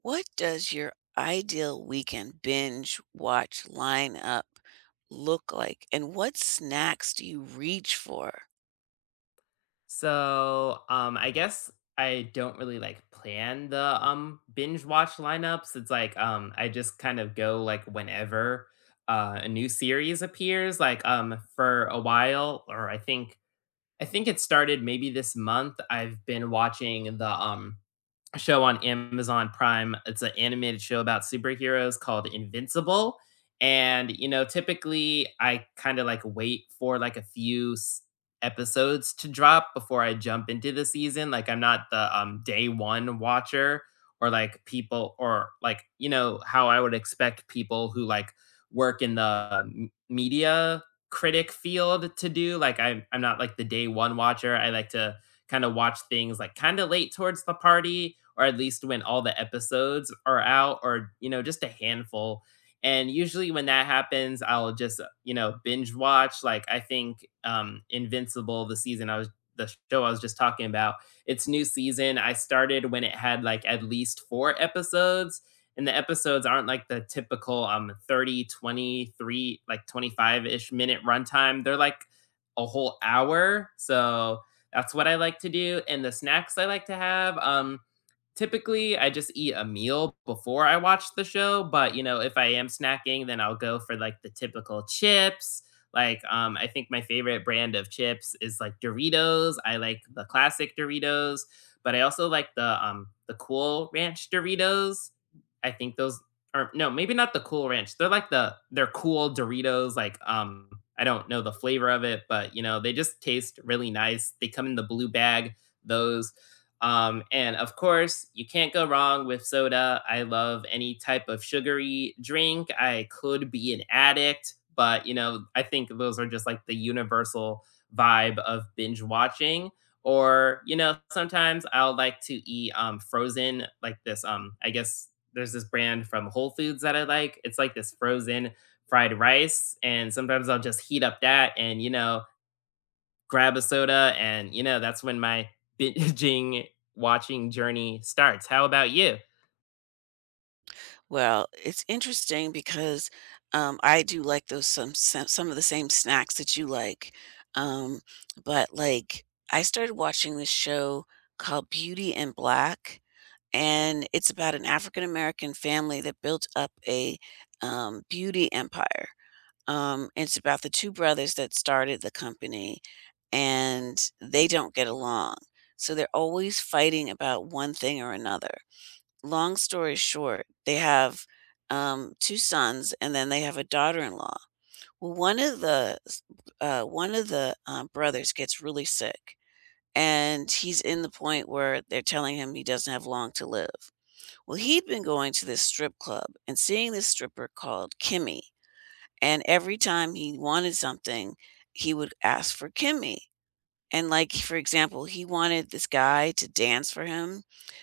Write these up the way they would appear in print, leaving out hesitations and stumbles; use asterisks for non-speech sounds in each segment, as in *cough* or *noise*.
What does your ideal weekend binge watch lineup look like, and what snacks do you reach for? I guess I don't really like plan the binge watch lineups. It's like I just kind of go like whenever a new series appears. Like for a while, or I think it started maybe this month. I've been watching the show on Amazon Prime. It's an animated show about superheroes called Invincible. And, you know, typically I kind of like wait for like a few episodes to drop before I jump into the season. Like I'm not the day one watcher or like people or like, you know, how I would expect people who like work in the media critic field to do. Like I'm not like the day one watcher. I like to kind of watch things like kind of late towards the party, or at least when all the episodes are out, or you know just a handful. And usually when that happens, I'll just, you know, binge watch. Like I think Invincible, the season I was the show I was just talking about, its new season, I started when it had like at least four episodes. And the episodes aren't like the typical 30, 23, like 25 ish minute runtime. They're like a whole hour. So that's what I like to do. And the snacks I like to have. Typically I just eat a meal before I watch the show, but you know, if I am snacking, then I'll go for like the typical chips. Like I think my favorite brand of chips is like Doritos. I like the classic Doritos, but I also like the cool ranch Doritos. I think those are no, maybe not the cool ranch. They're like they're cool Doritos like I don't know the flavor of it, but you know, they just taste really nice. They come in the blue bag. Those and of course, you can't go wrong with soda. I love any type of sugary drink. I could be an addict, but you know, I think those are just like the universal vibe of binge watching. Or, you know, sometimes I'll like to eat frozen, like this. I guess there's this brand from Whole Foods that I like. It's like this frozen fried rice. And sometimes I'll just heat up that and you know, grab a soda, and you know, that's when my binging watching journey starts. How about you? Well, it's interesting because, I do like those some of the same snacks that you like. um, but, like, I started watching this show called Beauty in Black, and it's about an African American family that built up a, beauty empire. It's about the 2 brothers that started the company, and they don't get along. So they're always fighting about one thing or another. Long story short, they have, 2 sons, and then they have a daughter-in-law. Well, one of the, brothers gets really sick, and he's in the point where they're telling him he doesn't have long to live. Well, he'd been going to this strip club and seeing this stripper called Kimmy. And every time he wanted something, he would ask for Kimmy. And like for example, he wanted this guy to dance for him,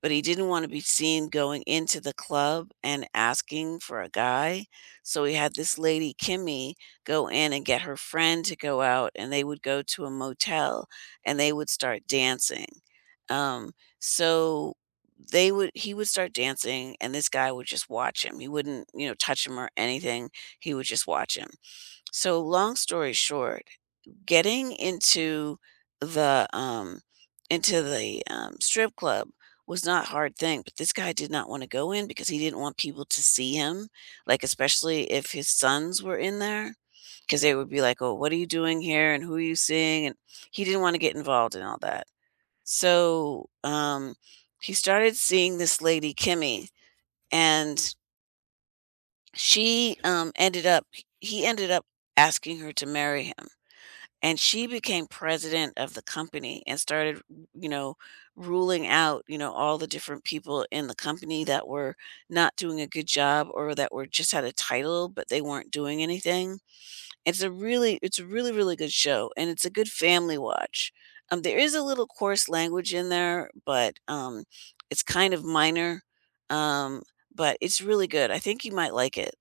but he didn't want to be seen going into the club and asking for a guy. So he had this lady Kimmy go in and get her friend to go out, and they would go to a motel and they would start dancing. Um so they would he would start dancing and this guy would just watch him. He wouldn't, you know, touch him or anything. He would just watch him. So long story short, getting the um into the strip club was not a hard thing, but this guy did not want to go in because he didn't want people to see him, like especially if his sons were in there, because they would be like, "Oh, what are you doing here? And who are you seeing?" And he didn't want to get involved in all that. So he started seeing this lady Kimmy, and she ended up he ended up asking her to marry him, and she became president of the company and started, you know, ruling out, you know, all the different people in the company that were not doing a good job, or that were just had a title but they weren't doing anything. It's a really it's a really really good show, and it's a good family watch. Um, there is a little coarse language in there, but it's kind of minor. Um, but it's really good, I think you might like it.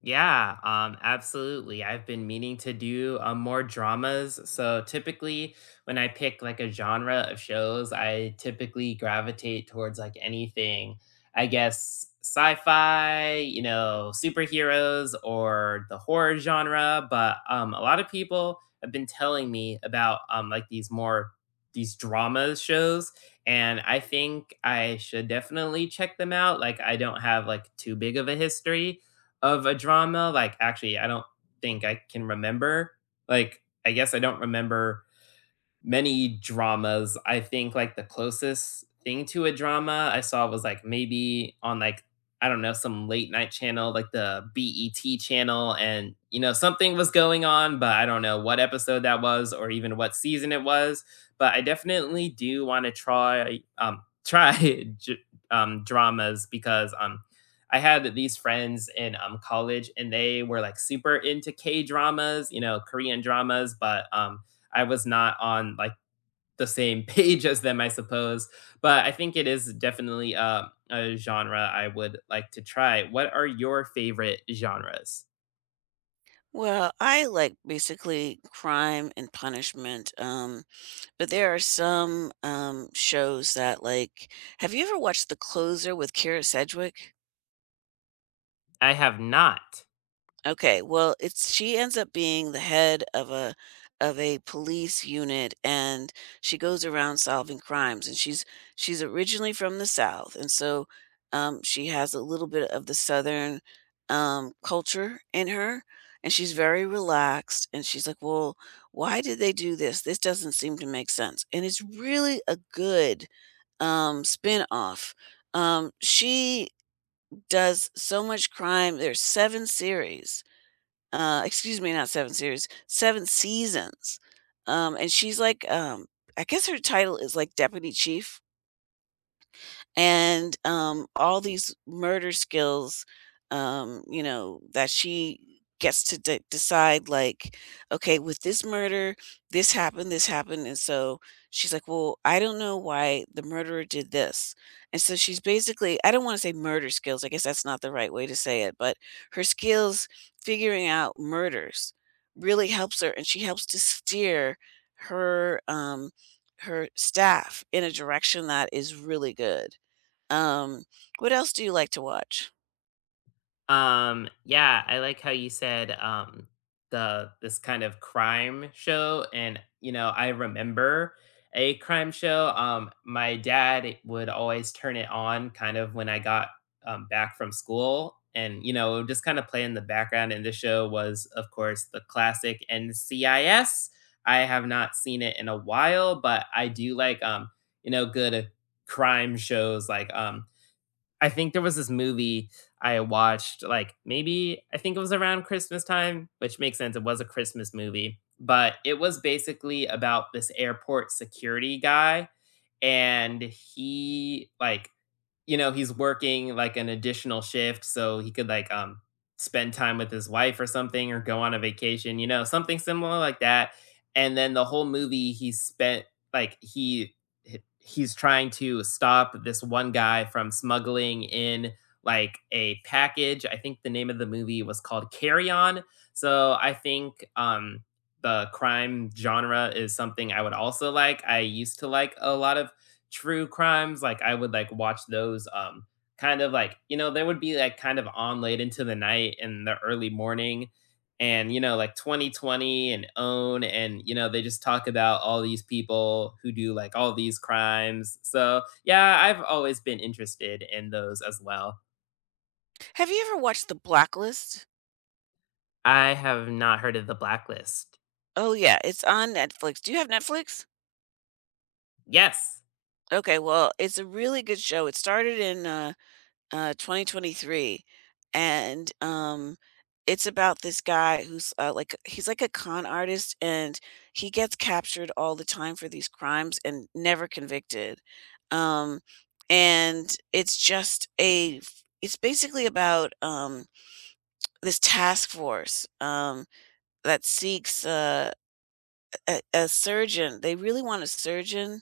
Yeah, absolutely. I've been meaning to do more dramas. So typically, when I pick like a genre of shows, I typically gravitate towards like anything, I guess, sci fi, you know, superheroes, or the horror genre. But a lot of people have been telling me about like these drama shows, and I think I should definitely check them out. Like I don't have like too big of a history of a drama, like, actually, I don't think I can remember. Like, I guess I don't remember many dramas. I think like the closest thing to a drama I saw was like maybe on like I don't know some late night channel like the BET channel, and you know something was going on, but I don't know what episode that was or even what season it was. But I definitely do want to try try *laughs* j- dramas because I had these friends in college and they were like super into K dramas, you know, Korean dramas, but I was not on like the same *laughs* page as them, I suppose. But I think it is definitely a genre I would like to try. What are your favorite genres? Well, I like basically crime and punishment. But there are some, shows that, like, have you ever watched The Closer with Kira Sedgwick? I have not. Okay, well, it's she ends up being the head of a police unit, and she goes around solving crimes, and she's originally from the South, and so she has a little bit of the Southern culture in her. And she's very relaxed, and she's like, well, why did they do this? This doesn't seem to make sense. And it's really a good spin off. She does so much crime. There's seven series, excuse me, not seven series, seven seasons. Um, and she's like, um, I guess her title is like deputy chief, and all these murder skills, you know, that she gets to decide, like, okay, with this murder, this happened, this happened, and so she's like, well, I don't know why the murderer did this. And so she's basically, I don't want to say murder skills, I guess that's not the right way to say it, but her skills figuring out murders really helps her, and she helps to steer her um her staff in a direction that is really good. Um, what else do you like to watch? Yeah, I like how you said, the this kind of crime show, and, you know, I remember a crime show, my dad would always turn it on kind of when I got, back from school, and, you know, it would just kinda play in the background, and the show was, of course, the classic NCIS. I S. I have not seen it in a while, but I do like, you know, good crime shows like, I think there was this movie I watched, like maybe I think it was around Christmas time, which makes sense. It was a Christmas movie, but it was basically about this airport security guy, and he like you know, he's working like an additional shift so he could like spend time with his wife or something or go on a vacation, you know, something similar like that. And then the whole movie he spent like he's trying to stop this one guy from smuggling in like a package. I think the name of the movie was called Carry On. So I think the crime genre is something I would also like. I used to like a lot of true crimes, like, I would, like, watch those, kind of like you know, they would be, like, kind of on late into the night and the early morning, and, you know, like, 20/20 and OWN, and, you know, they just talk about all these people who do, like, all these crimes, so, yeah, I've always been interested in those as well. Have you ever watched The Blacklist? I have not heard of The Blacklist. Oh, yeah, it's on Netflix. Do you have Netflix? Yes! Okay, well, it's a really good show. It started in 2023, and it's about this guy who's like he's like a con artist, and he gets captured all the time for these crimes and never convicted. Um, and it's just a It's basically about, this task force that seeks a a surgeon. They really want a surgeon,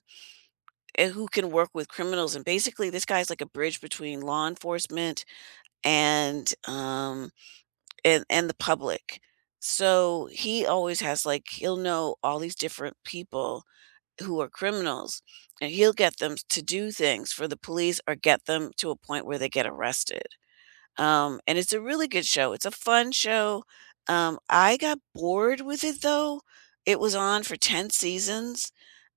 eh, who can work with criminals. And basically, this guy's like a bridge between law enforcement and, um, and the public. So, he always has, like, he'll know all these different people who are criminals, and he'll get them to do things for the police, or get them to a point where they get arrested. And it's a really good show. It's a fun show. I got bored with it though. It was on for 10 seasons.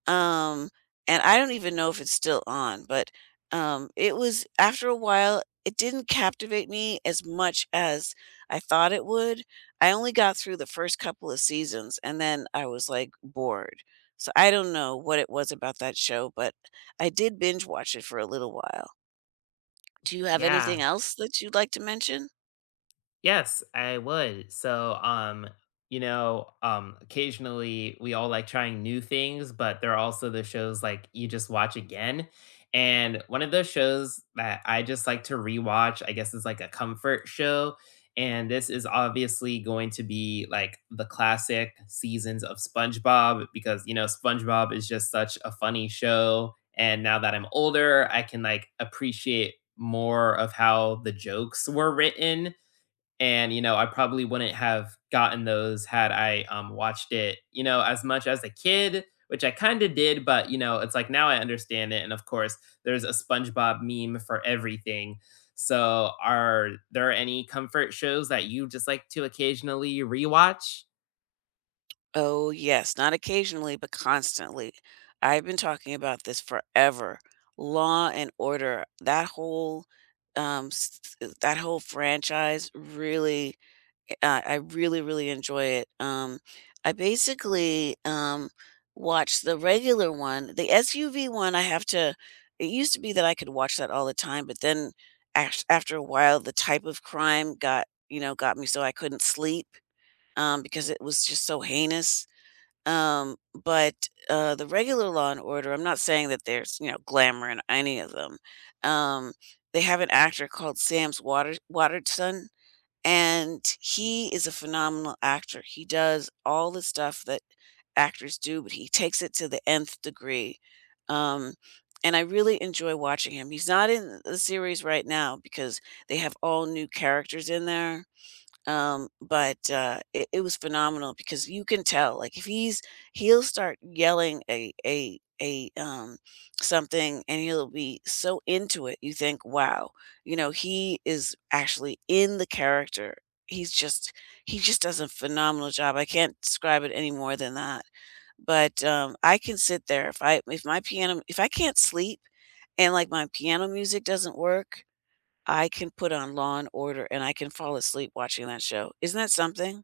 Um, and I don't even know if it's still on, but it was, after a while, it didn't captivate me as much as I thought it would. I only got through the first couple of seasons and then I was like bored. So I don't know what it was about that show, but I did binge watch it for a little while. Do you have Yeah. anything else that you'd like to mention? Yes, I would. So, occasionally we all like trying new things, but there are also the shows like you just watch again. And one of those shows that I just like to rewatch, I guess, is like a comfort show. And this is obviously going to be like the classic seasons of SpongeBob because, you know, SpongeBob is just such a funny show. And now that I'm older, I can like appreciate more of how the jokes were written, and you know I probably wouldn't have gotten those had I watched it, you know, as much as a kid, which I kind of did, but you know it's like now I understand it. And of course there's a SpongeBob meme for everything. So are there any comfort shows that you just like to occasionally rewatch? Oh, yes, not occasionally, but constantly. I've been talking about this forever. Law and Order, that whole that whole franchise, really, I really really enjoy it. I basically watch the regular one. The SUV one, I have to, it used to be that I could watch that all the time, but then, after a while, the type of crime got, you know, got me so I couldn't sleep, because it was just so heinous. Um, but, the regular Law& and Order, I'm not saying that there's, you know, glamour in any of them. Um, they have an actor called Sam's Water Waterston, and he is a phenomenal actor. He does all the stuff that actors do, but he takes it to the nth degree. Um, and I really enjoy watching him. He's not in the series right now because they have all new characters in there. But, it it was phenomenal, because you can tell, like, if he's he'll start yelling something, and he'll be so into it, you think, "Wow," you know, he is actually in the character. He's just he just does a phenomenal job. I can't describe it any more than that, but I can sit there, if I, if my piano, if I can't sleep and, like, my piano music doesn't work, I can put on Law& and Order, and I can fall asleep watching that show. Isn't that something?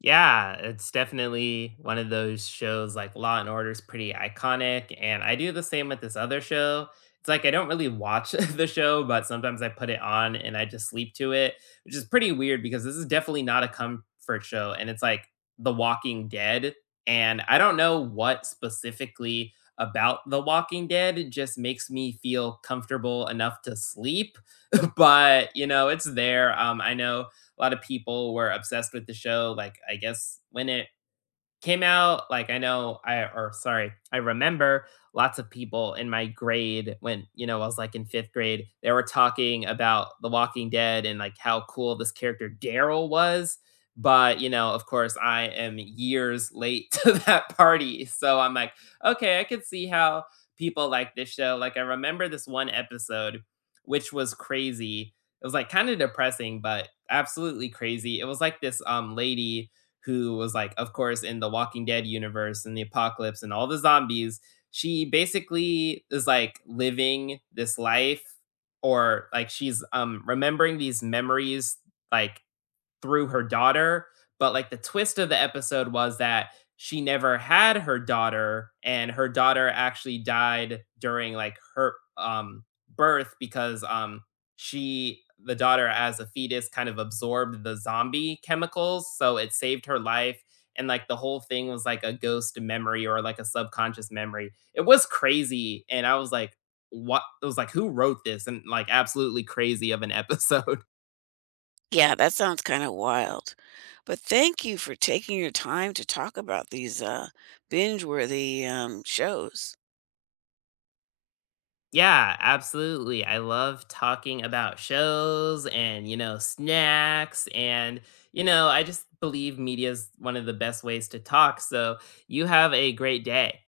Yeah, it's definitely one of those shows. Like Law and Order is pretty iconic, and I do the same with this other show. It's like I don't really watch *laughs* the show, but sometimes I put it on and I just sleep to it, which is pretty weird because this is definitely not a comfort show. And it's like The Walking Dead. And I don't know what specifically about The Walking Dead just makes me feel comfortable enough to sleep, *laughs* but you know, it's there. I know a lot of people were obsessed with the show. Like, I guess when it came out, like, I know I or sorry, I remember lots of people in my grade when, you know, I was, like, in 5th grade. They were talking about The Walking Dead and, like, how cool this character Daryl was, but, you know, of course, I am years late *laughs* to that party, so I'm like, "Okay, I could see how people like this show." Like, I remember this one episode, which was crazy. It was, like, kinda depressing, but absolutely crazy. It was, like, this, lady who was like, of course, in the Walking Dead universe and the apocalypse and all the zombies. She basically is like living this life, or like she's remembering these memories like through her daughter, but like the twist of the episode was that she never had her daughter, and her daughter actually died during like her birth because she the daughter as a fetus kind of absorbed the zombie chemicals, so it saved her life. And like the whole thing was like a ghost memory or like a subconscious memory. It was crazy and I was like, what, it was like who wrote this, and like absolutely crazy of an episode. *laughs* Yeah, that sounds kinda wild. But thank you for taking your time to talk about these, binge-worthy, shows. Yeah, absolutely. I love talking about shows and, you know, snacks. And, you know, I just believe media is one of the best ways to talk. So you have a great day.